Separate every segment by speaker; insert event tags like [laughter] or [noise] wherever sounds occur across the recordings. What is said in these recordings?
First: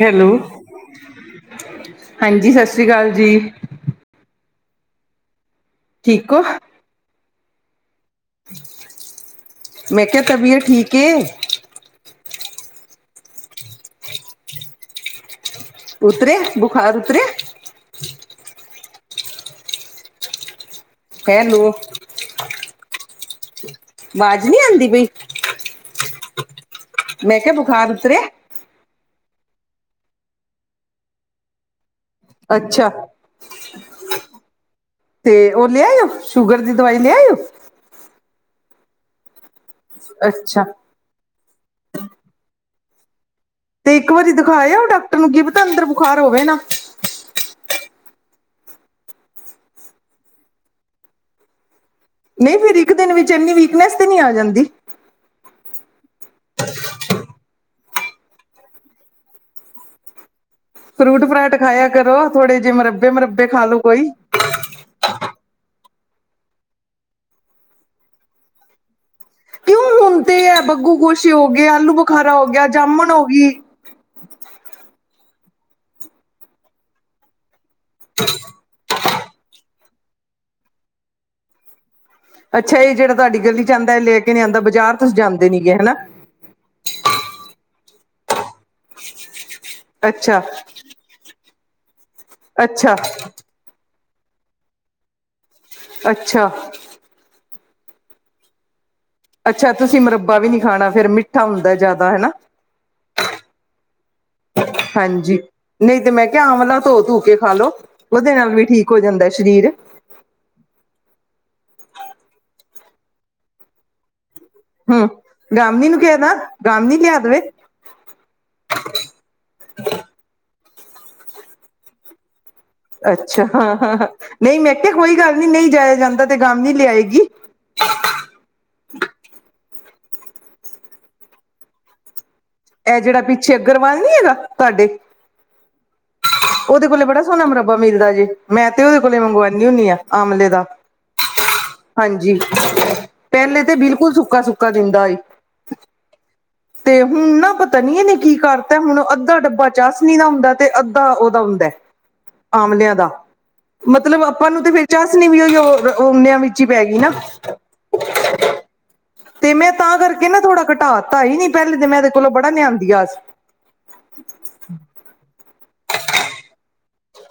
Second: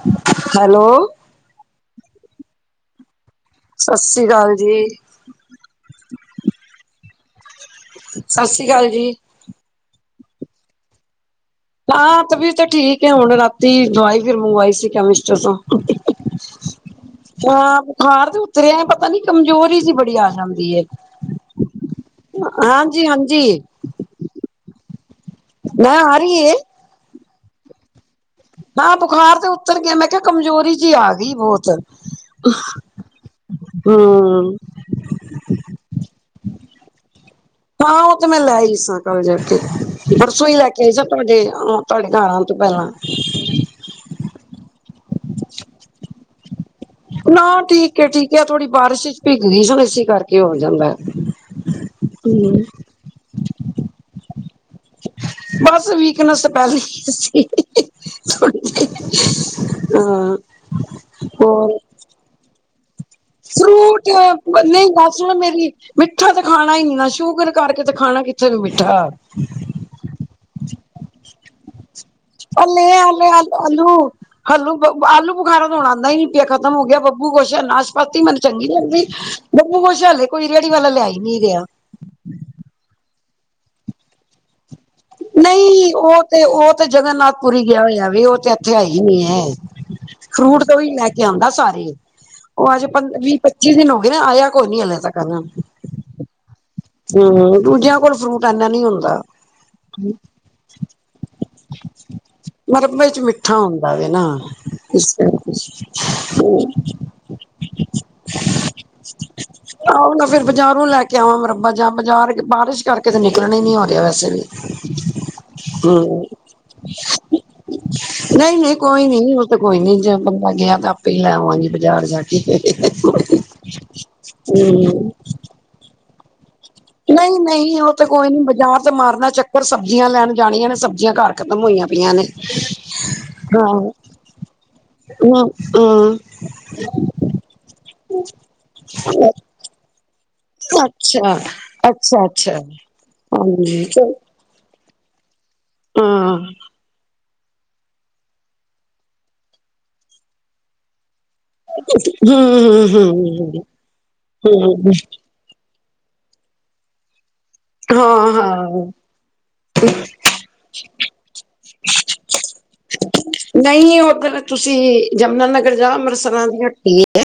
Speaker 1: Hello!
Speaker 2: Hello,
Speaker 1: ਹਾਂਜੀ ਸਘਸ੍ਰੀ ਕਾਲ ਜੀ।
Speaker 2: ਸਸੀ ਕਾਲ ਜੀ।
Speaker 1: ਠੀਕ ਔ
Speaker 2: ਸਸਸ੍ਰੀ ਕਾਲ ਜੀ।
Speaker 1: ਮੈਂ ਕਿਹਾ ਤਬੀਅਤ ਠੀਕ ਏ!
Speaker 2: ਹਾਂ ਤਬੀਅਤ ਤੇ ਠੀਕ ਹੈ ਹੁਣ ਰਾਤੀ ਦਵਾਈ ਫਿਰ ਮੰਗਵਾਈ ਸੀ ਕੈਮਿਸਟਰ ਤੋਂ।
Speaker 1: ਉਤਰਿਆ ਬੁਖਾਰ ਉਤਰਿਆ।
Speaker 2: ਤੇ ਆਪ ਬੁਖਾਰ ਤੇ ਉਤਰਿਆ ਪਤਾ ਨੀ ਕਮਜੋਰੀ ਜੀ ਬੜੀ ਆ ਜਾਂਦੀ ਏ।
Speaker 1: ਹੈਲੋ।
Speaker 2: ਹਾਂਜੀ- ਹਾਂਜੀ।
Speaker 1: ਵਾਜ਼ ਨੀ ਆਂਦੀ ਪਈ।
Speaker 2: ਨਾ ਆ ਰਹੀ ਏ।
Speaker 1: ਮੈਂ ਕਿਹਾ ਬੁਖਾਰ ਉਤਰਿਆ।
Speaker 2: ਹਾਂ, ਬੁਖਾਰ ਤੇ ਉੱਤਰ ਗਿਆ ਮੈਂ ਕਿਹਾ ਕਮਜ਼ੋਰੀ ਜੀ ਆ ਗਈ ਬਹੁਤ। ਅਹ,
Speaker 1: ਅੱਛਾ
Speaker 2: ਹਮ।
Speaker 1: ਤੇ ਔਹ ਲਿਆਇਓ ਸ਼ੂਗਰ ਦੀ ਦਵਾਈ ਲਿਆਇਓ।
Speaker 2: ਹਾਂ ਉਹ ਤੇ ਮੈਂ ਲੈ ਹੀ ਈ ਸਾਂ ਕਲ ਜਾ ਕੇ ਪਰਸੋਂ ਹੀ
Speaker 1: ਅੱਛਾ
Speaker 2: ਲੈ ਕੇ ਆਈ। ਤੁਹਾਡੇ ਤੁਹਾਡੇ ਘਰ ਆਣ ਤੋਂ ਪਹਿਲਾਂ
Speaker 1: ਤੇ ਇੱਕ ਵਾਰੀ ਦਿਖਾ ਆਓ ਡਾਕਟਰ ਨੂੰ ਕੀ ਪਤਾ ਅੰਦਰ ਬੁਖਾਰ ਹੋਵੇ ਨਾ।
Speaker 2: ਨਾ ਠੀਕ ਏ ਠੀਕ ਏ, ਆ ਥੋੜ੍ਹੀ ਬਾਰਿਸ਼ ਚ ਭਿੱਗ ਗਈ ਹਣ ਇਸੇ ਕਰਕੇ ਹੋ ਜਾਂਦਾ।
Speaker 1: ਨਹੀਂ
Speaker 2: ਹੂੰ।
Speaker 1: ਫਿਰ ਇੱਕ ਦਿਨ ਵਿੱਚ ਇੰਨੀ ਵੀਕਨੈਸ ਤੇ ਨਹੀਂ ਆ ਜਾਂਦੀ।
Speaker 2: ਬਸ ਵੀਕਨੈਸ ਪਹਿਲੀ ਹੀ ਸੀ ਅਈਈਈਈਈ ਥੇੜੀ ਜੀ ਈਈਈਈ ਹਾਂਅ
Speaker 1: ਫਰੂਟ ਫਰਾਟ ਖਾਇਆ ਕਰੋ ਥੋੜੇ ਜਿਹੇ ਮੱਰ
Speaker 2: ਫਰੂਟ ਆ, ਨਹੀਂ ਗਲ ਸੁਣ ਮੇਰੀ। ਮਿੱਠਾ ਤਾਂ ਖਾਣਾ ਇੰਨਾ ਸ਼ੂਗਰ ਕਰਕੇ ਤੇ ਖਾਣਾ ਕਿੱਥੇ ਵੇ ਮਿੱਠਾ।
Speaker 1: ਕਿਉਂ ਹੁਣ ਤੇ ਇਹ ਬੱਗੂ ਗੋਸ਼ੇ ਹੋ ਗਏ ਆਲੂ। ਬੁਖਾਰਾ ਹੋ ਗਿਆ
Speaker 2: ਲੇ ਇਹ
Speaker 1: ਜਾਮਣ
Speaker 2: ਆਲ
Speaker 1: ਹੋ
Speaker 2: ਆਲ
Speaker 1: ਗਈ
Speaker 2: ਆਲੂ। ਹਾਲੂ ਆਲੂ ਬੁਖਾਰਾ ਤਾਂ ਹੁਣ ਆਉਂਦਾ ਨੀ ਪਿਆ ਖਤਮ ਹੋ ਗਿਆ ਬਬੂ ਗੋਸ਼ਾ, ਨਾਸ਼ਪਾਤੀ। ਸ਼ਪਾਤੀ ਮੈਨੂੰ ਚੰਗੀ ਨਹੀਂ ਲੱਗਦੀ ਬਬੂ ਗੋਸ਼ਾ ਹਾਲੇ ਕੋਈ ਰੇਹੜੀ ਵਾਲਾ ਲਿਆ ਹੀ ਨੀ ਰਿਹਾ ਹੈ।
Speaker 1: ਅੱਛਾ ਇਹ ਜਿਹੜਾ ਤੁਹਾਡੀ ਗਲੀ 'ਚ ਆਉਂਦਾ ਇਹ ਲੈ ਕੇ ਨਹੀਂ ਆਉਂਦਾ ਬਾਜ਼ਾਰ। ਤੁਸੀਂ ਜਾਂਦੇ ਨੀ ਗੇ
Speaker 2: ਨਹੀਂ
Speaker 1: ਹਨਾ
Speaker 2: ਔਹ ਤੇ ਔਹ ਤੇ ਜਗਨਨਾਥ ਪੁਰੀ ਗਿਆ ਹੋਇਆ ਵੇ ਉਹ ਤੇ। [unintelligible]
Speaker 1: ਅੱਛਾ
Speaker 2: ਫਰੂਟ ਤਾਂ ਔਹੀ ਲੈ ਕੇ ਆਉਂਦਾ ਸਾਰੇ ਔਹ ਅੱਜ
Speaker 1: ਅੱਛਾ
Speaker 2: ਵੀਹ ਪੱਚੀ। ਵੀਹ ਦਿਨ ਹੋ ਗਏ ਨੇ ਆਇਆ ਕੌ ਈ ਨੀ ਹਲੇ ਤਕ ਕਰਨਾ ਮੈ
Speaker 1: ਅੱਛਾ।
Speaker 2: ਹਮ ਦੂਜਿਆਂ ਕੋਲ ਫਰੂਟ ਆਦਾ ਨੀ ਹੁਨ।
Speaker 1: ਅੱਛਾ ਤੁਸੀਂ ਮੁਰੱਬਾ ਵੀ ਨੀ ਖਾਣਾ ਫੇਰ ਮਿੱਠਾ ਹੁੰਦਾ ਜ਼ਿਆਦਾ ਹੈਨਾ।
Speaker 2: ਮਰੱਬੇ ਚ ਮਿੱਠਾ ਹੁੰਦਾ ਵੈ ਨਾ ਇਸ
Speaker 1: ਹਾਂਜੀ
Speaker 2: ਕਰਕੇ।
Speaker 1: ਨਹੀਂ ਤੇ ਮੈਂ ਕਿਹਾ ਆਵਲਾ ਧੋ ਧੂ ਕੇ ਖਾ ਲੋ ਉਹਦੇ ਨਾਲ ਵੀ ਠੀਕ ਹੋ ਜਾਂਦਾ ਸ਼ਰੀਰ।
Speaker 2: ਆਓ ਨਾ ਫੇਰ ਬਾਜ਼ਾਰੋਂ ਲੈ ਕੇ ਆਵਾਂ ਮੁਰੱਬਾ ਜਾਂ ਬਾਜ਼ਾਰ ਬਾਰਿਸ਼ ਕਰਕੇ ਤੇ ਨਿਕਲਣ ਹੀ ਨੀ ਹੋ ਰਿਹਾ ਵੈਸੇ ਵੀ।
Speaker 1: ਹਮ ਗਾਮੀ ਨੂੰ ਕਹਿ
Speaker 2: ਹੂੰ
Speaker 1: ਦਾ ਗਾਮੀਨੀ ਲਿਆ ਦੇਵੇ।
Speaker 2: ਨਹੀਂ ਨਹੀਂ ਕੋਈ ਨੀ ਔਹ ਤੇ ਕੋਈ ਨੀ ਜੇ ਬੰਦਾ ਗਿਆ ਤਾਂ ਆਪੇ ਹੀ ਲੈਵਾਂਗੀ ਬਾਜ਼ਾਰ ਜਾ ਕੇ ਹਾ ਹਾ ਹਾ [unintelligible]
Speaker 1: ਅੱਛਾ ਹਾਂ ਹਾਂ ਹਾਂ ਨਹੀਂ ਮੈਂ ਕਿਹਾ ਕੋਈ ਗੱਲ ਨਹੀਂ ਨਹੀਂ ਜਾਇਆ ਜਾਂਦਾ। ਤੇ ਗਾਮਨੀ ਲਿਆਏਗੀ
Speaker 2: ਨਹੀਂ ਨਹੀਂ ਔਹ ਤੇ ਕੋਈ ਨੀ ਬਾਜ਼ਾਰ ਤੇ ਮਾਰਨਾ ਚੱਕਰ ਸਬਜ਼ੀਆਂ ਲੈਣ ਜਾਣੀਆਂ ਨੇ ਸਬਜ਼ੀਆਂ ਘਰ ਖ਼ਤਮ ਹੋਈਆਂ ਪਈਆਂ ਨੇ।
Speaker 1: ਇਹ ਜਿਹੜਾ ਪਿੱਛੇ ਅੱਗਰਵਾਲ ਨੀ ਹੈਗਾ ਤੁਹਾਡੇ।
Speaker 2: ਉਹਹਾਂ। [unintelligible]
Speaker 1: ਉਹਦੇ ਕੋਲੇ ਬੜਾ ਸੋਹਣਾ ਮੁਰਬਾ ਮਿਲਦਾ ਜੇ ਮੈਂ ਤੇ ਉਹਦੇ ਕੋਲੇ ਮੰਗਵਾਂਦੀ ਹੁੰਦੀ ਆ। ਆਮਲੇ ਦਾ
Speaker 2: ਅੱਛਾ, ਅੱਛਾ,
Speaker 1: ਹਾਂਜੀ
Speaker 2: ਅੱਛਾ
Speaker 1: ਪਹਿਲੇ ਤੇ
Speaker 2: ਹਾਂਜੀ ਚ
Speaker 1: ਬਿਲਕੁਲ ਸੁੱਕਾ ਸੁੱਕਾ। ਇੱਕ ਦਿੰਦਾ ਏ। [unintelligible]
Speaker 2: ਹਾਂ।
Speaker 1: ਤੇ ਹੁਨ ਨਾ ਪਤਾ ਨੀ ਇਹਨੇ ਕੀ ਕਰਤਾ ਹੁਣ ਅੱਧਾ ਡੱਬਾ ਚਾਸ਼ਨੀ ਦਾ ਹੁੰਦਾ। ਤੇ ਅੱਧਾ ਉਹਦਾ ਹੁੰਦਾ। ਆਮਲਿਆਂ ਦਾ
Speaker 2: ਹੂੰ-ਹੂੰ,
Speaker 1: ਮਤਲਬ ਆਪਾਂ ਨੂੰ ਤੇ ਫੇਰ
Speaker 2: ਹੂੰ,
Speaker 1: ਚਾਸ਼ਨੀ ਵੀ ਉਹੀਂ ੳ ਉਲੇਆ ਵਿਚ। ਵਿਚੀ ਪੈ ਗੀ ਨਾ।
Speaker 2: ਹਾਂ ਹਾਂ।
Speaker 1: ਤੇ ਮੈਂ ਤਾਂ ਕਰਕੇ ਨਾ ਥੋੜਾ ਘਟਾ ਦਿੱਤਾ ਸੀ ਨੀ ਪਹਿਲੇ ਤੇ ਮੈਂ ਇਹਦੇ ਕੋਲੋਂ ਬੜਾ ਲਿਆਂਦੀ ਆਸ।
Speaker 2: ਨਹੀਂ ਉੱਧਰ ਤੁਸੀਂ ਜਮਨਾਨਗਰ ਜਾੳ ਅੰਮ੍ਰਿਤਸਰਾਂ ਦੀ ਹਟੀ ਏ।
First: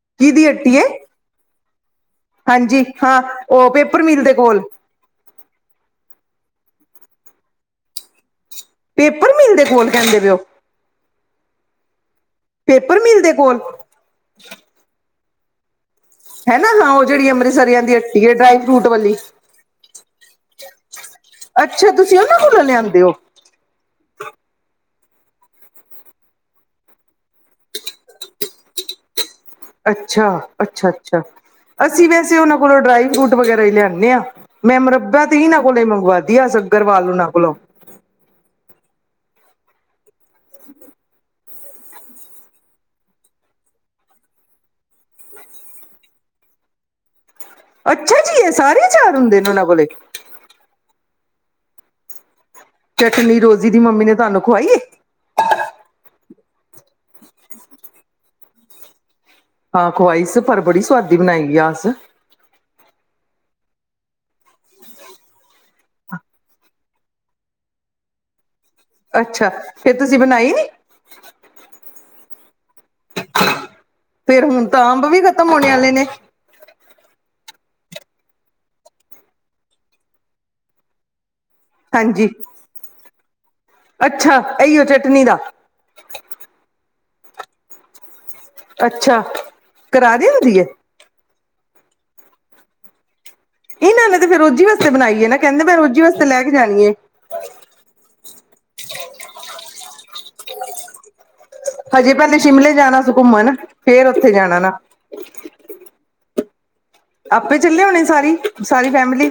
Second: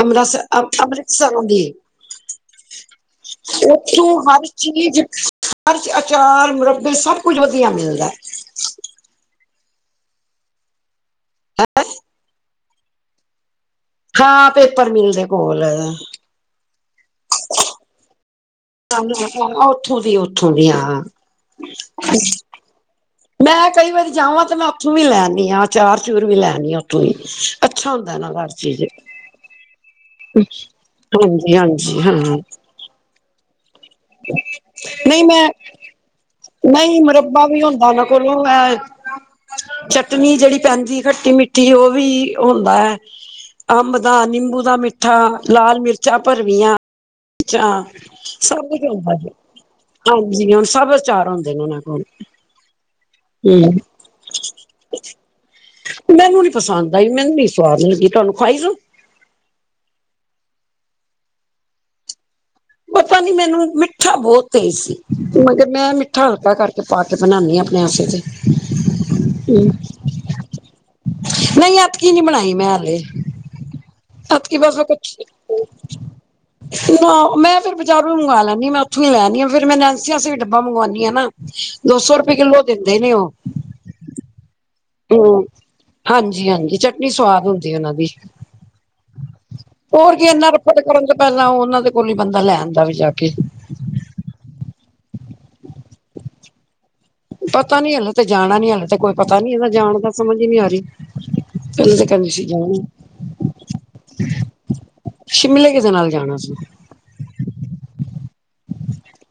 Speaker 2: ਅੰਮ੍ਰਤ
Speaker 1: ਕਿਹਦੀ ਹੱਟੀ ਏ
Speaker 2: ਅੰਮ੍ਰਿਤਸਰਾ ਦੀ।
Speaker 1: ਹਾਂਜੀ ਹਾਂ ਉਹ ਪੇਪਰ
Speaker 2: ਉੱਥੋਂ
Speaker 1: ਮਿਲ
Speaker 2: ੳਹ
Speaker 1: ਦੇ
Speaker 2: ਹਰ
Speaker 1: ਕੋਲ
Speaker 2: ਚੀਜ਼। ਹਰ ਆਚਾਰ, ਮੁਰੱਬੇ ਸਭ ਕੁੱਝ ਵਧੀਆ ਮਿਲਦਾ।
Speaker 1: ਪੇਪਰ ਮਿਲ ਦੇ ਕੋਲ ਕਹਿੰਦੇ ਪੇ ੳ।
Speaker 2: ਹੈਂ। [unintelligible]
Speaker 1: ਪੇਪਰ ਮਿਲ ਦੇ ਕੋਲ।
Speaker 2: ਹਾਂ ਪੇਪਰ ਮਿਲ ਦੇ ਕੋਲ।
Speaker 1: ਹੈ ਨਾ ਹਾਂ ਉਹ ਜਿਹੜੀ ਅੰਮ੍ਰਿਤਸਰੀਆਂ ਦੀ ਹੱਟੀ ਡਰਾਈ। ਫਰੂਟ ਵਾਲੀ
Speaker 2: ਹਾਂ ਉੱਥੋਂ ਦੀ ਉੱਥੋਂ ਦੀ ਹਾਂ।
Speaker 1: ਅੱਛਾ ਤੁਸੀਂ ਉਹਨਾਂ ਕੋਲੋਂ ਲਿਆਂਦੇ ਹੋ।
Speaker 2: ਮੈਂ ਕਈ ਵਾਰੀ ਜਾਵਾਂ ਤੇ ਮੈਂ ਉੱਥੋਂ ਵੀ ਲੈਨੀ ਆਂ ਅਚਾਰ ਚੁਰ ਵੀ ਲੈ ਆਨੀ ਆ ਉੱਥੋਂ ਵੀ। ਅੱਛਾ ਹੁੰਦਾ ਨਾ ਹਰ ਚੀਜ਼।
Speaker 1: ਅੱਛਾ ਅੱਛਾ ਅੱਛਾ
Speaker 2: ਹਾਂਜੀ ਹਾਂਜੀ
Speaker 1: ਅਸੀਂ
Speaker 2: ਹਾਂ
Speaker 1: ਵੈਸੇ ਉਹਨਾਂ ਕੋਲੋਂ ਡਰਾਈ ਫਰੂਟ ਵਗੈਰਾ ਹੀ ਲਿਆਨੇ। ਨਿਆ ਮੈਂ
Speaker 2: ਨਹੀਂ
Speaker 1: ਮੁਰੱਬਾ ਤੇ
Speaker 2: ਮੈਂ
Speaker 1: ਇਨਾਂ ਕੋਲੋਂ ਮੰਗਵਾਦੀ ਆ ਅਗਰਵਾਲ ਉਹਨਾਂ ਕੋਲੋਂ।
Speaker 2: ਕੋਲ਼ੇ ਹੈ। [unintelligible] ਚਟਨੀ ਜਿਹੜੀ ਪੈਂਦੀ ਖੱਟੀ ਮਿੱਠੀ ਉਹ ਵੀ ਹੁੰਦਾ ਹੈ। ਅੰਬ ਦਾ ਨਿੰਬੂ ਦਾ ਮਿੱਠਾ ਲਾਲ ਮਿਰਚਾਂ ਭਰਵੀਆਂ। ਅੱਛਾ
Speaker 1: ਜੀ ਇਹ
Speaker 2: ਸਭ
Speaker 1: ਸਾਰੇ
Speaker 2: ਕੁਛ
Speaker 1: ਅਚਾਰ
Speaker 2: ਹੋਂਦਾ ਜੀ
Speaker 1: ਹੁੰਦੇ ਨੇ ਉਹਨਾਂ ਕੋਲੇ।
Speaker 2: ਹਾਂਜ ਜੀ ਹੁਣ ਸਭ ਅਚਾਰ ਹੁੰਦੇ ਨੇ ਉਹਨਾਂ ਕੋਲ।
Speaker 1: ਚਟਨੀ ਰੋਜ਼ੀ ਦੀ
Speaker 2: ਹਮ
Speaker 1: ਮੰਮੀ ਨੇ ਤੁਹਾਨੂੰ ਖਵਾਈ ਏ।
Speaker 2: ਮੈਨੂੰ ਨੀ ਪਸੰਦ ਆਈ ਮੈਨੂੰ ਨੀ ਸਵਾਦ ਲਗੀ ਤੁਹਾਨੂੰ ਖਵਾਈ ਸੁ।
Speaker 1: ਹਾਂ ਖਵਾਈ ਸ ਪਰ ਬੜੀ ਸੁਆਦੀ ਬਨਾਈ ਆਸ।
Speaker 2: ਪਤਾ ਨੀ ਮੈਨੂੰ ਮਿੱਠਾ ਬਹੁਤ ਤੇਜ਼ ਸੀ ਮੇ ਕੇ ਮੈਂ ਮਿੱਠਾ ਹਲਕਾ ਕਰਕੇ ਪਾ ਕੇ ਬਣਾਨੀ ਹਾਂ ਅਪਣੇ ਆਸੇ ਤੇ।
Speaker 1: ਅੱਛਾ ਫੇਰ ਤੁਸੀਂ ਬਣਾਈ ਨੀ?
Speaker 2: ਨਹੀਂ ਐਤਕੀ ਨੀ ਬਣਾਈ ਮੈਂ ਹਾਲੇ। ਆਪ
Speaker 1: ਫੇਰ
Speaker 2: ਕੀ
Speaker 1: ਹੁਣ
Speaker 2: ਭਾਸ਼ਾ
Speaker 1: ਤਾਂ
Speaker 2: ਮੈਂ
Speaker 1: ਅੰਬ
Speaker 2: ਕੁਛ
Speaker 1: ਵੀ ਖ਼ਤਮ ਹੋਣੇ ਆਲੇ ਨੇ।
Speaker 2: ਨਹੀਂ। [unintelligible] ਨਾ ਮੈਂ ਫੇਰ ਬਜ਼ਾਰੋਂ ਹੀ ਮੰਗਵਾ ਲੈਂਨੀ ਆ ਮੈਂ ਉੱਥੋਂ ਹੀ ਲੈਨੀ ਆ ਫੇਰ ਮੈਂ ਨੇਨਸੀ ਆਸੇ ਵੀ ਡੱਬਾ ਮੰਗਵਾਂਨੀ ਆ ਨਾ। ਦੋ ਸੋ
Speaker 1: ਹਾਂਜੀ,
Speaker 2: ਰੁਪਏ ਕਿੱਲੋ ਦਿੰਦੇ ਨੇ ਉਹ।
Speaker 1: ਅੱਛਾ ਇਹੀ ਓ ਚਟਨੀ ਦਾ।
Speaker 2: ਹਾਂਜੀ ਹਾਂਜੀ ਚਟਨੀ ਸਵਾਦ ਹੁੰਦੀ ਹੈ ਉਹਨਾਂ ਦੀ
Speaker 1: ਅੱਛਾ।
Speaker 2: ਹੋਰ ਕੀ
Speaker 1: ਕਰਾਰੀ
Speaker 2: ਇੰਨਾ
Speaker 1: ਹੁੰਦੀ ਏ?
Speaker 2: ਕੋਲ। ਕਰਨ ਤੋਂ ਪਹਿਲਾਂ ਉਹ ਉਹਨਾਂ ਦੇ ਕੋਲ ਹੀ ਬੰਦਾ ਲੈ ਆਉਂਦਾ ਵੇ ਜਾ ਕੇ।
Speaker 1: ਇਹਨਾਂ ਨੇ ਤੇ ਫਿਰ ਰੋਜ਼ੀ ਵਾਸਤੇ ਬਣਾਈ ਏ ਨਾ ਕਹਿੰਦੇ ਮੈਂ ਰੋਜ਼ੀ ਵਾਸਤੇ ਲੈ ਕੇ ਜਾਣੀ ਏ।
Speaker 2: ਪਤਾ ਨੀ ਹਲੇ ਤੇ ਜਾਣਾ ਨੀ ਹਲੇ ਤੇ ਕੋਈ ਪਤਾ ਨੀ ਹੈਗਾ ਜਾਨ ਦਾ ਸਮਝ ਹੀ ਨਹੀਂ ਆ ਰਹੀ। ਤੇ
Speaker 1: ਹਜੇ
Speaker 2: ਕਹਿੰਦੀ
Speaker 1: ਪਹਿਲੇ
Speaker 2: ਸੀ
Speaker 1: ਸ਼ਿਮਲੇ ਜਾਣਾ ਸੀ ਘੁੰਮਣ ਫੇਰ ਉੱਥੇ ਜਾਣਾ ਨਾ।
Speaker 2: ਸ਼ਿਮਲੇ ਕਿਹਦੇ ਨਾਲ ਜਾਣਾ ਸੀ।
Speaker 1: ਆਪੇ ਚੱਲੇ ਹੋਣੇ ਸਾਰੀ ਸਾਰੀ ਫੈਮਿਲੀ।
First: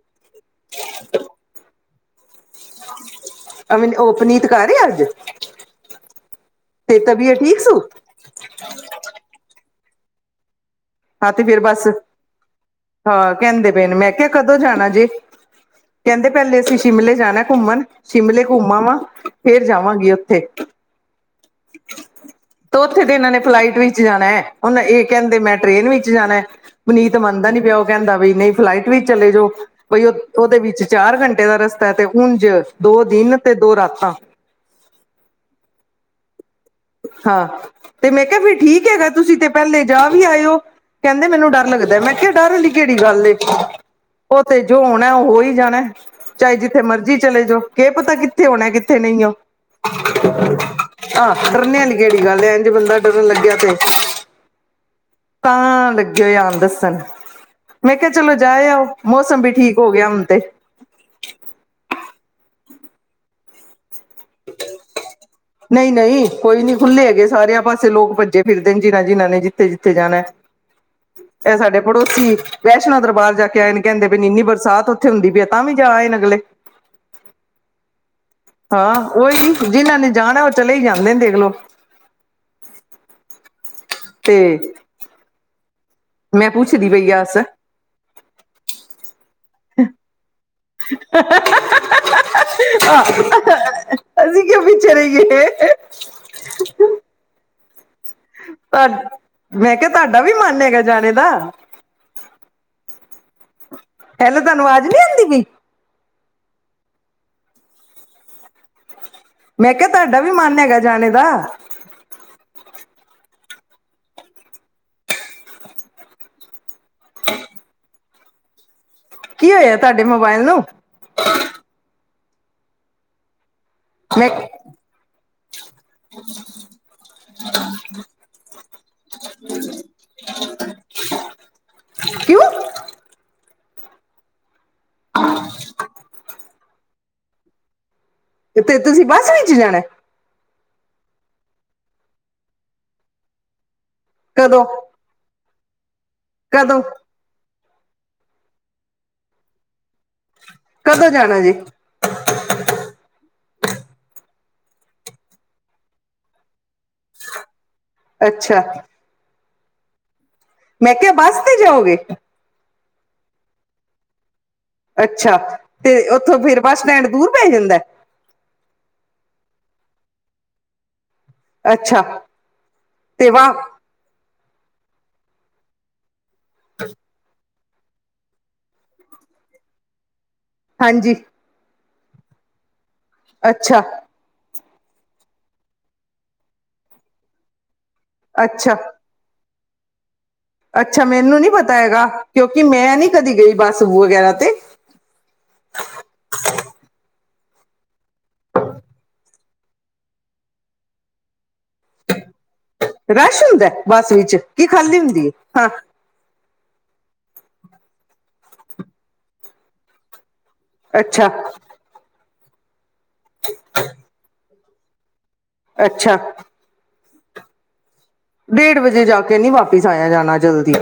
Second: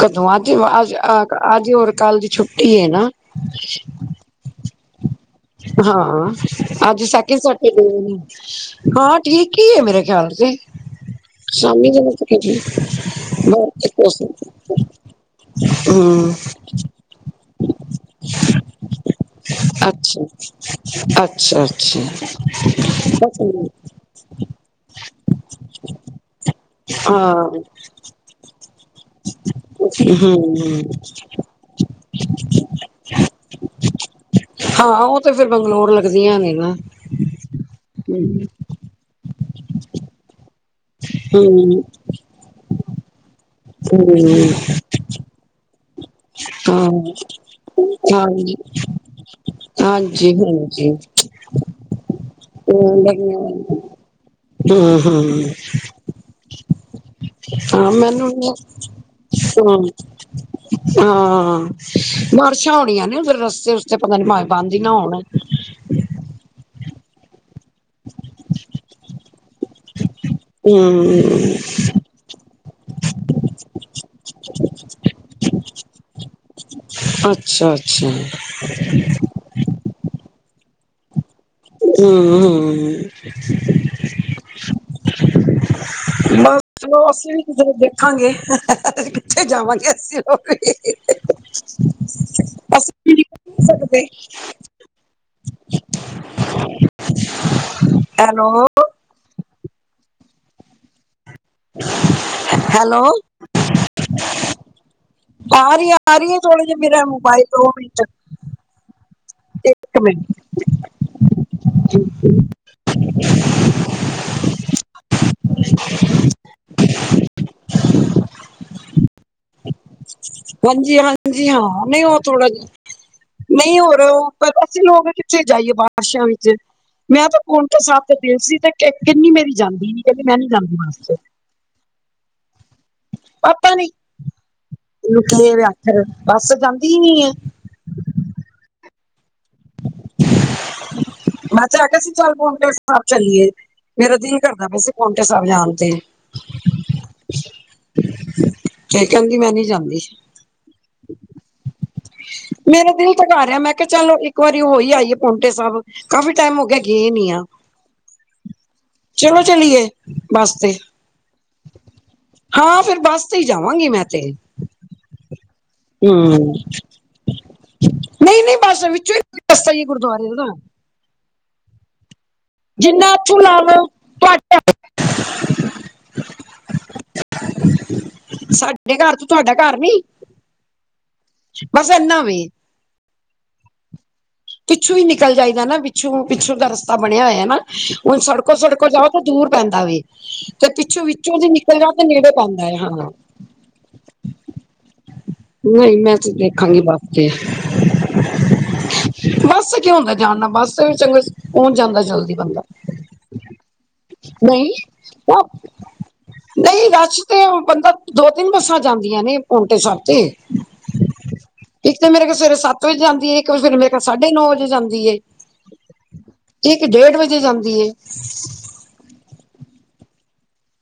Speaker 2: ਕਦੋਂ ਅੱਜ ਅੱਜ ਅੱਜ ਔਰ ਕੱਲ ਦੀ ਛੁੱਟੀ ਏ ਨਾ।
Speaker 1: ਅ ਉਹ ਓਪਨੀਤ ਘਰ ਏ ਅੱਜ।
Speaker 2: ਹਾਂ, ਅੱਜ
Speaker 1: ਤਬੀਅਤ
Speaker 2: ਸੈਕੰਡ
Speaker 1: ਠੀਕ
Speaker 2: ਸੈਟਰੜੇ
Speaker 1: ਸੂ
Speaker 2: [unintelligible] ਹਾਂ ਠੀਕ ਈ ਏ ਮੇਰੇ ਖਿਆਲ ਤੇ,
Speaker 1: ਹਾਂ ਤੇ ਫੇਰ ਬਸ
Speaker 2: ਸ਼ਾਮੀ ਦੇ [unintelligible]
Speaker 1: ਹਾਂ ਕਹਿੰਦੇ ਪਏ ਨੇ, ਮੈਂ ਕਿਹਾ ਕਦੋਂ ਜਾਨਾ ਜੇ? ਕਹਿੰਦੇ ਪਹਿਲੇ ਅਸੀਂ ਸ਼ਿਮਲੇ ਜਾਨਾ ਐ ਘੁੰਮਨ। ਸ਼ਿਮਲੇ ਘੁੰਮ ਆਵਾਂ ਫੇਰ ਜਾਵਾਂਗੀ ਓਥੇ।
Speaker 2: ਅੱਛ
Speaker 1: ਤੋਂ ਓਥੇ ਤੇ ਏਨਾਂ ਨੇ
Speaker 2: ਹੂੰ,
Speaker 1: ਫਲਾਈਟ ਵਿੱਚ ਜਾਨਾ ਐ, ਹੁਨ ਐ ਕਹਿੰਦੇ ਮੈਂ ਟ੍ਰੇਨ ਵਿੱਚ ਜਾਨਾ ਐ। ਪੁਨੀਤ ਮੰਨਦਾ ਨੀ ਪਿਆ ਓ ਕਹਿੰਦਾ ਵੀ ਨਈ ਫਲਾਈਟ ਵਿੱਚ ਚਲੇ ਜਾਓ। ਬਈ ਓ ਓਦੇ ਵਿੱਚ ਚਾਰ ਘੰਟੇ ਦਾ ਰਸਤਾ ਐ ਤੇ ਉਂਝ ਦੋ ਦਿਨ ਤੇ ਦੋ ਰਾਤਾਂ।
Speaker 2: ਹਾਂ ਓ ਤੇ ਫਿਰ ਬੰਗਲੋਰ ਲੱਗਦੀਆਂ ਨੇ ਨਾ।
Speaker 1: ਹਾਂ, ਤੇ ਮੈਂ ਕਿਹਾ
Speaker 2: ਹੂੰ।
Speaker 1: ਵੀ ਠੀਕ ਹੈਗਾ ਤੁਸੀਂ ਤੇ ਪਹਿਲੇ ਜਾ ਵੀ ਆਏ ਓ। ਕਹਿੰਦੇ ਮੈਨੂੰ ਡਰ
Speaker 2: ਹੂੰ,
Speaker 1: ਲੱਗਦਾ, ਮੈਂ ਕਿਹਾ ਡਰ ਵਾਲੀ ਕਿਹੜੀ ਗੱਲ ਏ?
Speaker 2: ਹੂੰ,
Speaker 1: ਓ ਤੇ ਜੋ ਹੋਣਾ ਵਿਆਹ ਹੋ ਹੀ ਜਾਨਾ ਐ, ਚਾਹੇ ਜਿੱਥੇ
Speaker 2: ਹਾਂ,
Speaker 1: ਮਰਜ਼ੀ ਚਲੇ ਜੋ ਕੇ ਪਤਾ ਕਿੱਥੇ ਹੋਣਾ ਕਿੱਥੇ ਨਈ ਓ।
Speaker 2: ਹਾਂਜੀ-ਹਾਂਜੀ।
Speaker 1: ਡਰਨੇ ਆਲੀ ਕਿਹੜੀ ਗੱਲ ਹੈ, ਇੰਜ ਬੰਦਾ ਡਰਨ ਲੱਗਿਆ ਤੇ
Speaker 2: ਹੂੰ,
Speaker 1: ਤਾਂ ਲੱਗੇ ਹੋਏ ਆਨ ਦੱਸਨ।
Speaker 2: ਹਾਂ
Speaker 1: ਮੈਂ ਕਿਹਾ
Speaker 2: ਮੈਨੂੰ
Speaker 1: ਚਲੋ
Speaker 2: ਹਾਂ,
Speaker 1: ਜਾਇ ਆਓ, ਮੌਸਮ ਵੀ ਠੀਕ ਹੋ ਗਿਆ ਹੁਨ ਤੇ।
Speaker 2: ਹਾਂ ਬਾਰਿਸ਼ਾਂ ਹੋਣੀਆਂ ਨੇ, ਉਧਰ ਰਸਤੇ-ਰੁਸਤੇ ਪਤਾ ਨੀ ਭਾਵੇਂ ਬੰਦ ਹੀ ਨਾ ਹੋਨ।
Speaker 1: ਨਈ-ਨਈ ਕੋਈ ਨੀ, ਖੁੱਲ੍ਹੇ ਹੈਗੇ ਸਾਰੇ ਆਪਾਂ ਸਾਰੇ ਲੋਕ ਭੱਜੇ ਫਿਰਦੇ ਨੇ, ਜਿਨ੍ਹਾਂ-ਜਿਨ੍ਹਾਂ ਨੇ ਜਿੱਥੇ-ਜਿੱਥੇ ਜਾਨਾ ਐ।
Speaker 2: ਹੂੰ।
Speaker 1: ਐ ਸਾਡੇ ਪੜੋਸੀ ਵੈਸ਼ਨੋ ਦਰਬਾਰ ਜਾ ਕੇ ਆਏ ਨੇ, ਕਹਿੰਦੇ ਪਏ ਇੰਨੀ ਬਰਸਾਤ ਓਥੇ ਹੁੰਦੀ ਪਈ ਐ ਤਾਂ ਵੀ ਜਾ ਆਏ ਨੇ ਅਗਲੇ।
Speaker 2: ਅੱਛ ਛਾ-ਅੱਛਾ।
Speaker 1: ਹਾਂ ਓਈ ਜਿਨਾਂ ਨੇ ਜਾਨਾ ਓ ਚਲੇ ਈ ਜਾਂਦੇ ਦੇਖ ਲੋ।
Speaker 2: ਹੂੰ, ਹੂੰ। ਹੂੰ।
Speaker 1: ਤੇ ਮੈਂ
Speaker 2: ਬਸ
Speaker 1: ਪੁੱਛਦੀ
Speaker 2: ਚਲੋ
Speaker 1: ਪਈ ਆ
Speaker 2: ਅਸੀਂ
Speaker 1: ਅਸ
Speaker 2: ਵੀੇ ਕਿਧਰੇ ਦੇਖਾਂਗੇ, ਕਿੱਥੇ ਜਾਵਾਂਗੇ ਅਸੀਂ ਲੋਗ ਵੀ।
Speaker 1: [unintelligible]
Speaker 2: ਅਸੀਂ ਵੀ ਨਿਕਲ ਨੀ ਕਰ ਸਕਦੇ
Speaker 1: ਅਸੀਂ ਕਿਉ ਪਿੱਛੇ ਰਹਿਏ।
Speaker 2: [inaudible]
Speaker 1: ਤੁਹਡ, ਮੈਂ ਕਿਹਾ ਤੁਹਾਡਾ ਵੀ ਮਨ ਹੈਗਾ ਜਾਣੇ ਦਾ।
Speaker 2: ਹੈਲੋ।
Speaker 1: ਹੈਲੋ, ਤੁਹਾਨੂੰ ਆਵਾਜ ਨੀ ਆਂਦੀ ਪਈ?
Speaker 2: ਆ ਰਹੀ ਆ ਰੀ ਏ, ਥੋੜੇ ਜੇ ਮੇਰਾ ਮੋਬਾਈਲ ਦੋ ਮਿੰਟ
Speaker 1: ਮੈਂ ਕਿਹਾ ਤੁਹਾਡਾ ਵੀ ਮਨ ਹੈਗਾ ਜਾਨੇ ਦਾ।
Speaker 2: ਜੀ। [inaudible]
Speaker 1: [inaudible] ਕੀ ਹੋਇਆ ਤੁਹਾਡੇ ਮੋਬਾਈਲ ਨੂੰ
Speaker 2: ਹਾਂਜੀ, ਹਾਂ ਹਾਂਜੀ ਹਾਂ, ਨਈ ਓ ਥੋੜਾ ਜਾ, ਨਈ ਹੋਰ
Speaker 1: ਮੈਂ
Speaker 2: [unintelligible] ਅਸੀਂ ਵੀ ਲੋਕ ਕਿੱਥੇ ਜਾਈਏ ਬਾਰਸ਼ਾਂ ਵਿੱਚ। ਮੈਂ ਤਾਂ ਫੋਨ ਤੋਂ ਸਾਬ ਤੇ ਦਿਲ ਸੀ ਤੇ ਕਿੰਨੀ ਮੇਰੀ ਜਾਂਦੀ ਨੀ ਕਹਿੰਦੀ ਮੈਂ ਨੀ ਜਾਂਦੀ [unintelligible]
Speaker 1: [inaudible]
Speaker 2: ਪਤਾ ਨੀ [unintelligible] ਬੱਸ ਜਾਂਦੀ ਈ ਨੀ ਐ।
Speaker 1: ਤੇ ਤੁਸੀਂ ਬੱਸ ਵਿੱਚ ਜਾਣਾ ਐ?
Speaker 2: ਮੈਂ ਚੱਲ [unintelligible] ਚੱਲ ਪੌਂਟੇ ਸਾਹਬ ਚੱਲੀਏ। ਮੇਰਾ ਦਿਲ
Speaker 1: ਕਦੋਂ
Speaker 2: ਕਰਦਾ ਪਿਆ ਸੀ ਪੌਂਟਾ ਸਾਹਬ ਜਾਨ ਤੇ।
Speaker 1: ਕਦੋਂ।
Speaker 2: ਕੇ ਕਹਿੰਦੀ ਮੈਂ ਨੀ ਜਾਂਦੀ।
Speaker 1: ਕਦੋਂ ਜਾਣਾ ਜੇ?
Speaker 2: ਮੇਰਾ ਦਿਲ ਤੇ ਕਰ ਰਿਹਾ ਮੈਂ ਕਿਆ ਚਲੋ, ਇੱ ਇੱਕ ਆਰੀ ਹੋਈ ਆਈਏ ਪੌਂਟੇ ਸਾਬ। ਕਾਫੀ ਟੈਮ ਹੋ ਗਿਆ ਗੇ ਨੀ ਆ।
Speaker 1: ਅੱਛਾ।
Speaker 2: ਚਲੋ ਚਲੀਏ। ਬੱਸ ਤੇ,
Speaker 1: ਮੈਂ ਕਿਆ ਬੱਸ ਤੇ ਜਾਓਗੇ।
Speaker 2: ਹਾਂ, ਫੇਰ ਬੱਸ ਤੇ ਈ ਜਾਵਾਂਗੀ ਮੈਂ ਤੇ।
Speaker 1: ਅੱਛਾ, ਤੇ ਉੱਥੋਂ
Speaker 2: ਹੂੰ,
Speaker 1: ਫਿਰ ਬੱਸਟੈਂਡ ਦੂਰ ਪੈ ਜਾਂਦੈ।
Speaker 2: ਨਹੀਂ-ਨਹੀਂ ਬਸ ਵਿੱਚੋਂ, ਈ ਰਸਤਾ ਈ ਗੁਰਦੁਆਰੇ ਦਾ।
Speaker 1: ਅੱਛਾ।
Speaker 2: ਜਿੰਨਾ
Speaker 1: ਤੇ
Speaker 2: ਇਥੋਂ
Speaker 1: ਵਾਹ
Speaker 2: ਲਾਵੋ [unintelligible] ਸਾਡੇ ਘਰ ਤੋ ਤੁਹਾਡਾ ਘਰ ਨੀ।
Speaker 1: ਹਾਂਜੀ।
Speaker 2: ਬਸ ਐਨਾ ਵੇ।
Speaker 1: ਅੱਛਾ।
Speaker 2: ਪਿੱਛੋਂਈ ਨਿਕਲ ਜਾਈਦਾ ਨਾ ਪਿੱਛੋਂ, ਪਿੱਛੋਂ ਦਾ ਰਸਤਾ ਬਣਿਆ ਹੋਇਆ ਨਾ। ਓ
Speaker 1: ਅੱਛਾ
Speaker 2: ਸੜਕੋ-ਸੜਕੋ ਜਾਓ ਤਾਂ ਦੂਰ ਪੈਂਦਾ ਵੇ। ਤੇ ਪਿੱਛੋਂ
Speaker 1: ਅੱਛਾ
Speaker 2: ਵਿੱਚੋਂ
Speaker 1: ਮੈਨੂੰ
Speaker 2: ਦੀ
Speaker 1: ਨੀ ਪਤਾ
Speaker 2: ਨਿਕਲ ਜਾਓ ਤੇ
Speaker 1: ਹੈਗਾ
Speaker 2: ਨੇੜੇ
Speaker 1: ਕਿਉਂਕਿ
Speaker 2: ਪੈਂਂਦਾ ਏ,
Speaker 1: ਮੈਂ ਨੀ
Speaker 2: ਹਾਂ।
Speaker 1: ਕਦੀ ਗਈ ਬੱਸ ਵਗੈਰਾ ਤੇ
Speaker 2: ਨਈ ਮੈਂ ਤੇ ਦੇਖਾਂਗੀ ਬਸ ਤੇ ਬੱਸ ਕਿ ਹੁੰਦੈ ਜਾਣਨਾ ਬੱਸ ਚੰਗ, ਪਹੁੰਚ ਜਾਂਦ ਜਲਦੀ ਬੰਦਾ,
Speaker 1: ਰਸ਼ ਹੁੰਦਾ ਬੱਸ ਵਿੱਚ ਕੀ
Speaker 2: ਨਹੀਂ
Speaker 1: ਖਾਲੀ ਹੁੰਦੀ ਹੈ ਹਾਂ
Speaker 2: [unintelligible] ਨਹੀਂ ਰਸ਼ ਤੇ ਓ, ਬੰਦਾ ਦੋ-ਤਿੰਨ ਬੱਸਾਂ ਜਾਂਦੀਆਂ ਨੇ ਪੋਂਟੇ ਸਾਬ ਤੇ।
Speaker 1: ਅੱਛਾ।
Speaker 2: ਇੱਕ ਤੇ ਮੇਰੇ ਯਾਲ ਸਵੇਰੇ ਸੱਤ ਵਜੇ ਜਾਂਦੀ ਏ। ਇੱਕ ਫਿਰ ਮੇਰੇ ਯਾਲ ਸਾਢੇ ਨੌ ਵਜੇ ਜਾਂਦੀ ਏ।
Speaker 1: ਅੱਛਾ।
Speaker 2: ਇਕ ਡੇਢ ਵਜੇ ਜਾਂਦੀ ਏ।
Speaker 1: ਡੇਢ ਵਜੇ ਜਾ ਕੇ ਨੀ ਵਾਪਿਸ ਆਇਆ ਜਾਣਾ ਜਲਦੀ।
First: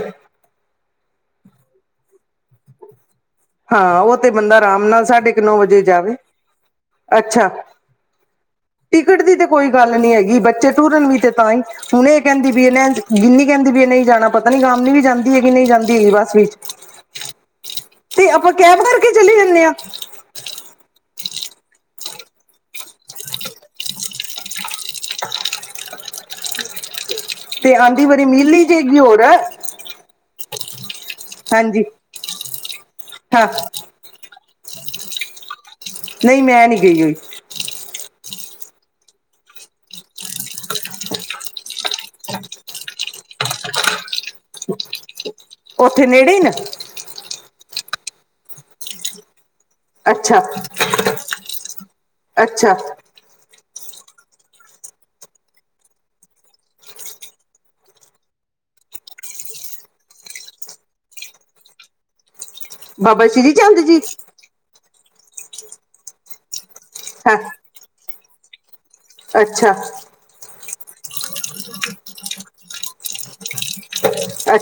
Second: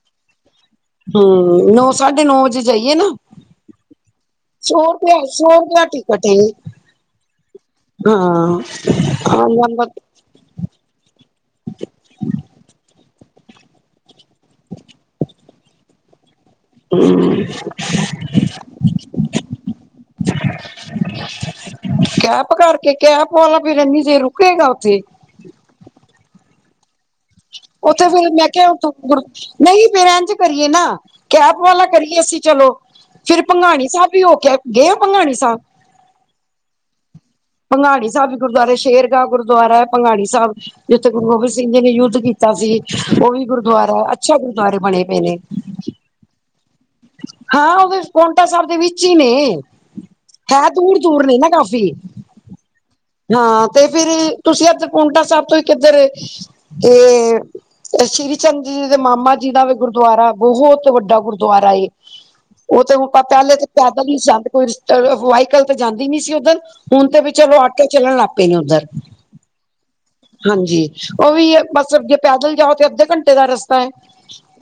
Speaker 2: ਹਮ, ਨੌ ਸਾਢੇ ਨੌ ਅਜੇ ਜਾਈਏ ਨਾ
Speaker 1: ਹਾਂ, ਉਹ ਤੇ ਬੰਦਾ ਰਾਮ
Speaker 2: ਸੌ
Speaker 1: ਨਾਲ
Speaker 2: ਰੁਪਇਆ
Speaker 1: ਸਾਢੇ ਕ
Speaker 2: ਸੌ
Speaker 1: ਨੌ ਵਜੇ
Speaker 2: ਰੁਪਇਆ
Speaker 1: ਜਾਵੇ।
Speaker 2: ਟਿਕਟ ਏ
Speaker 1: ਅੱਛਾ,
Speaker 2: ਹਾਂ ਆਣ
Speaker 1: ਟਿਕਟ ਦੀ ਤੇ ਕੋਈ
Speaker 2: ਜਾਂਦਾ
Speaker 1: ਗੱਲ ਨੀ ਹੈ ਬੱਚੇ ਤੁਰਨ ਵੀ ਤੇ ਤਾਂ ਈ, ਹੁਣ ਇਹ ਕਹਿਦੀ ਵੀ, [unintelligible] ਗਿਨੀ ਕਹਿਦੀ ਵੀ ਇਹ ਨਈ ਜਾਣਾ। ਪਤਾ ਨੀ ਗਾਮਨੀ ਵੀ ਜਾਦੀ ਐ, ਕਿ ਨਈ ਜਾਦੀ ਬੱਸ ਵਿਚ।
Speaker 2: [inaudible]
Speaker 1: ਤੇ ਆਪਾਂ ਕੈਬ ਕਰਕੇ ਚਲੇ ਜਾਨੇ ਆਂ।
Speaker 2: ਕੈਪ ਕਰਕੇ, ਕੈਪ ਵਾਲਾ ਫਿਰ ਇਨੀ ਚਿਰ ਰੁਕੇਗਾ ਉਥੇ।
Speaker 1: ਤੇ ਆਂਦੀ
Speaker 2: ਉੱਥੇ
Speaker 1: ਵਾਰੀ
Speaker 2: ਫਿਰ ਮੈਂ
Speaker 1: ਮਿਲ ਹੀ
Speaker 2: ਕਿਹਾ ੳਥੋਂ
Speaker 1: ਜਾਏਗੀ
Speaker 2: ਗੁਰ
Speaker 1: ਹੋਰ
Speaker 2: [unintelligible] ਨਹੀਂ ਫਿਰ ਇੰਝ ਕਰੀਏ ਨਾ, ਕੈਪ
Speaker 1: ਹਾਂਜੀ
Speaker 2: ਵਾਲਾ ਕਰੀਏ ਅਸੀਂ ਚਲੋ, ਫਿਰ
Speaker 1: ਹਾਂ
Speaker 2: ਭੰਗਾਣੀ ਸਾਬ ਵੀ ਹੋ ਕੇ ਗੇ ਓ ਭੰਗਾਣੀ ਸਾਬ?
Speaker 1: ਨਈ ਮੈਂ ਨੀ ਗਈ ਓਈ।
Speaker 2: ਭੰਗਾੜੀ ਸਾਬ ਵੀ ਗੁਰਦੁਆਰੈ ਸ਼ੇਰਗਾ ਗੁਰਦੁਆਰਾ ਐ, ਭੰਗਾੜੀ ਸਾਬ ਜਿੱਥੇ ਗੁਰੂ ਗੋਬਿੰਦ ਸਿੰਘ ਜੀ ਨੇ ਯੁੱਧ ਕੀਤਾ ਸੀ। ਉਹ ਵੀ ਗੁਰਦੁਆਰਾ ਐ, ਅੱਛਾ ਗੁਰਦੁਆਰੇ ਬਣੇ ਪੇ ਨੇ।
Speaker 1: ਉੱਥੇ ਨੇੜੇ ਈ ਨ।
Speaker 2: ਹਾਂ, ਬਸ ਪੋਂਟਾ ਸਾਬ ਦੇ ਵਿੱਚੀ ਨੇ।
Speaker 1: ਅੱਛਾ,
Speaker 2: ਹੈ ਦੂਰ ਦੂਰ ਨੇ ਨਾ ਕਾਫ਼ੀ
Speaker 1: ਅੱਛਾ।
Speaker 2: ਹਾਂ, ਤੇ ਫਿਰ, ਤੁਸੀਂ ਇੱਧਰ ਪੋਂਟਾ ਸਾਬ ਤੋਂ ਕਿੱਧਰ, ਤੇ ਸ੍ਰੀ ਚੰਦ ਜੀ ਦੇ ਮਾਮਾ ਜੀ ਦਾ ਵੀ ਗੁਰਦੁਆਰਾ ਬਹੁਤ ਵੱਡਾ ਗੁਰਦੁਆਰਾ ਏ।
Speaker 1: [inaudible]
Speaker 2: ਉਹ ਤੇ, [unintelligible]
Speaker 1: ਸ਼੍ਰੀ
Speaker 2: ਪਹਿਲੇ ਤਾਂ,
Speaker 1: ਚੰਦ ਜੀ
Speaker 2: ਪੈਦਲ ਹੀ ਜਾਂਦੇ ਕੋਈ ਵਾਇਕਲ ਤੇ ਜਾਂਦੀ ਨੀ ਸੀ ਉੱਧਰ। ਹੁਣ ਤੇ ਵੀ
Speaker 1: ਹਾਂ
Speaker 2: ਚਲੋ ਆਟੋ ਚੱਲਣ ਲੱਗ ਪਏ ਨੇ ਓਦਰ
Speaker 1: ਅੱਛਾ।
Speaker 2: ਹਾਂਜੀ ਓ ਵੀ ਏ ਬਸ ਜੇ ਪੈਦਲ ਜਾਓ ਤੇ ਅੱਧੇ ਘੰਟੇ ਦਾ ਰਸਤਾ ਐ।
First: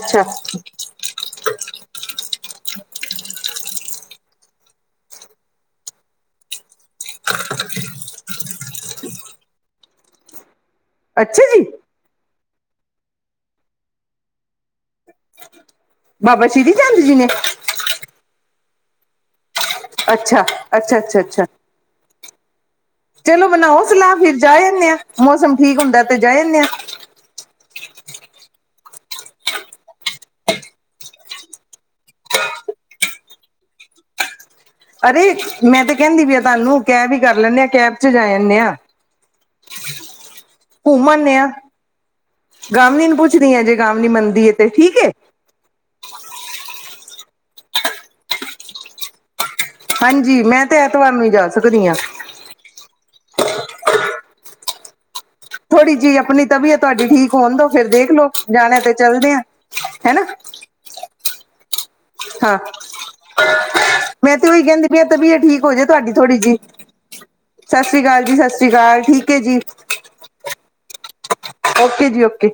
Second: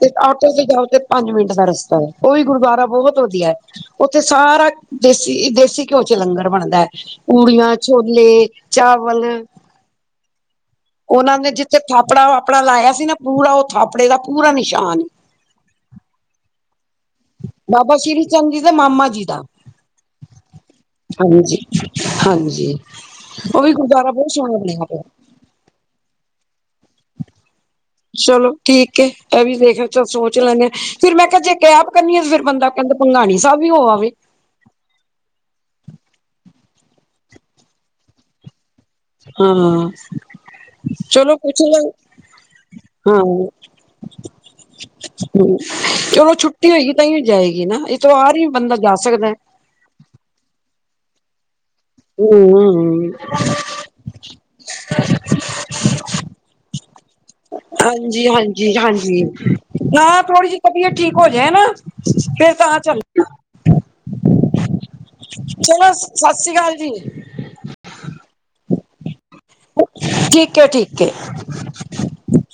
Speaker 2: ਤੇ ਆਟੋ ਤੇ ਜਾਓ ਤੇ ਪੰਜ ਮਿੰਟ ਦਾ ਰਸਤਾ ਐ, ਓ ਵੀ ਗੁਰਦੁਆਰਾ ਬਹੁਤ ਵਧੀਆ ਐ। ਓਥੇ ਸਾਰਾ ਦੇਸੀ-ਦੇਸੀ ਘਿਓ ਚ ਲੰਗਰ ਬਣਦਾ ਐ ਪੂੜੀਆਂ ਛੋਲੇ, ਚਾਵਲ ਓਨਾਂ
Speaker 1: ਅੱਛਾ
Speaker 2: ਨੇ
Speaker 1: ਜੀ
Speaker 2: ਜਿਥੇ ਥਾਪੜਾ ਵਾਪੜਾ ਲਾਇਆ ਸੀ ਨਾ ਪੂਰਾ ਓ ਥਾਪੜੇ ਦਾ ਪੂਰਾ ਨਿਸ਼ਾਨ
Speaker 1: ਬਾਬਾ ਸ਼੍ਰੀ ਚੰਦ ਜੀ ਨੇ।
Speaker 2: ਬਾਬਾ ਸ੍ਰੀ ਚੰਦ ਜੀ ਦੇ ਮਾਮਾ ਜੀ ਦਾ।
Speaker 1: ਅੱਛਾ, ਅੱਛਾ, ਅੱਛਾ, ਅੱਛਾ।
Speaker 2: ਹਾਂਜੀ ਹਾਂਜੀ।
Speaker 1: ਚਲੋ
Speaker 2: ਉਹ ਵੀ
Speaker 1: ਬਨਾਓ
Speaker 2: ਗੁਰਦੁਆਰਾ
Speaker 1: ਸਲਾਹ
Speaker 2: ਬਹੁਤ
Speaker 1: ਫਿਰ ਜਾ
Speaker 2: ਸੋਹਣਾ
Speaker 1: ਜਾਏ
Speaker 2: ਬਣਿਆ
Speaker 1: ਆਨੇ ਆ
Speaker 2: ਪਿਆ।
Speaker 1: ਮੌਸਮ ਠੀਕ ਹੁੰਦਾ ਤੇ ਜਾਏ ਆਨੇ ਆ।
Speaker 2: ਚਲੋ ਠੀਕ ਐ। ਏਹ ਵੀ ਦੇਖਕੇ ਸੋਚਲਾਗੇ ਫੇਰ ਮੈ ਕਿਆ ਜੇ ਕੈਪ ਕਰਨੀ ਆ ਫ਼ਿਰ ਬੰਦਾ ਕਹਿੰਦੇ ਭੰਗਾਣੀ ਸਾਬ ਵੀ ਹੋ ਆਵੇ।
Speaker 1: ਅਰੇ ਮੈਂ ਤੇ ਕਹਿੰਦੀ ਵੀ ਆ ਤੁਹਾਨੂੰਕੈਬ ਈ ਕਰ ਲੈਣੇ ਆ, ਕੈਬ ਚ ਜਾ ਆਨੇ ਆ।
Speaker 2: ਹਾਂ
Speaker 1: ਘੁੰਮ ਆਨੇ
Speaker 2: ਚਲੋ
Speaker 1: ਆ
Speaker 2: ਪੁੱਛ ਲਓ
Speaker 1: ਗਾਵਲੀ ਨੂੰ
Speaker 2: ਹਾਂ
Speaker 1: ਪੁੱਛਦੀ ਐ, ਜੇ ਗਾਵਲੀ ਮੰਨਦੀ ਏ ਤੇ ਠੀਕ ਐ।
Speaker 2: ਚਲੋ ਛੁੱਟੀ ਹੋਏਗੀ ਤਾਂਈਓ ਜਾਏਗੀ ਨਾ ਇਤਵਾਰ ਈ ਬੰਦਾ ਜਾ ਸਕਦੈ
Speaker 1: ਹਾਂਜੀ ਮੈ ਤੇ ਐਤਵਾਰ ਨੂੰ ਈ ਜਾ ਸਕਦੀ ਹਾਂ।
Speaker 2: ਹੂੰ-ਹੂੰ।
Speaker 1: ਥੋੜ੍ਹੀ ਜੀ ਆਪਣੀ ਤਬੀਅਤ ਤੁਆਡੀ ਠੀਕ ਹੋਣ ਦੋ, ਫੇਰ ਦੇਖ
Speaker 2: ਹਾਂਜੀ
Speaker 1: ਲੋੋ
Speaker 2: ਹਾਂਜੀ
Speaker 1: ਜਾਣਾ ਤੇ
Speaker 2: ਹਾਂਜੀ
Speaker 1: ਚੱਲਦੇ ਆ
Speaker 2: ਹਾਂ
Speaker 1: ਹੈਨਾ।
Speaker 2: ਥੋੜੀ ਜਿਹੀ ਤਬੀਅਤ ਠੀਕ ਹੋ ਜੇ ਨਾ। ਫਿਰ
Speaker 1: ਹਾਂ
Speaker 2: ਤਾਂ ਚੱਲ
Speaker 1: ਮੈ ਤੇ ਉਹੀ ਕਹਿਦੀ ਪਈ ਤਬੀਅਤ ਠੀਕ ਹੋ ਜੇ
Speaker 2: ਚਲੋ
Speaker 1: ਤੁਆਡੀ
Speaker 2: ਸਤਿ
Speaker 1: ਥੋੜ੍ਹੀ
Speaker 2: ਸ੍ਰੀ
Speaker 1: ਜੀ।
Speaker 2: ਅਕਾਲ
Speaker 1: ਸਸਸ੍ਰੀ ਅਕਾਲ ਜੀ-ਸਸ ਸ੍ਰੀ ਅਕਾਲ ਠੀਕ ਐ ਜੀ
Speaker 2: ਠੀਕ ਐ-ਠੀਕ ਐ।
Speaker 1: ਓਕੇ ਜੀ ਓਕੇ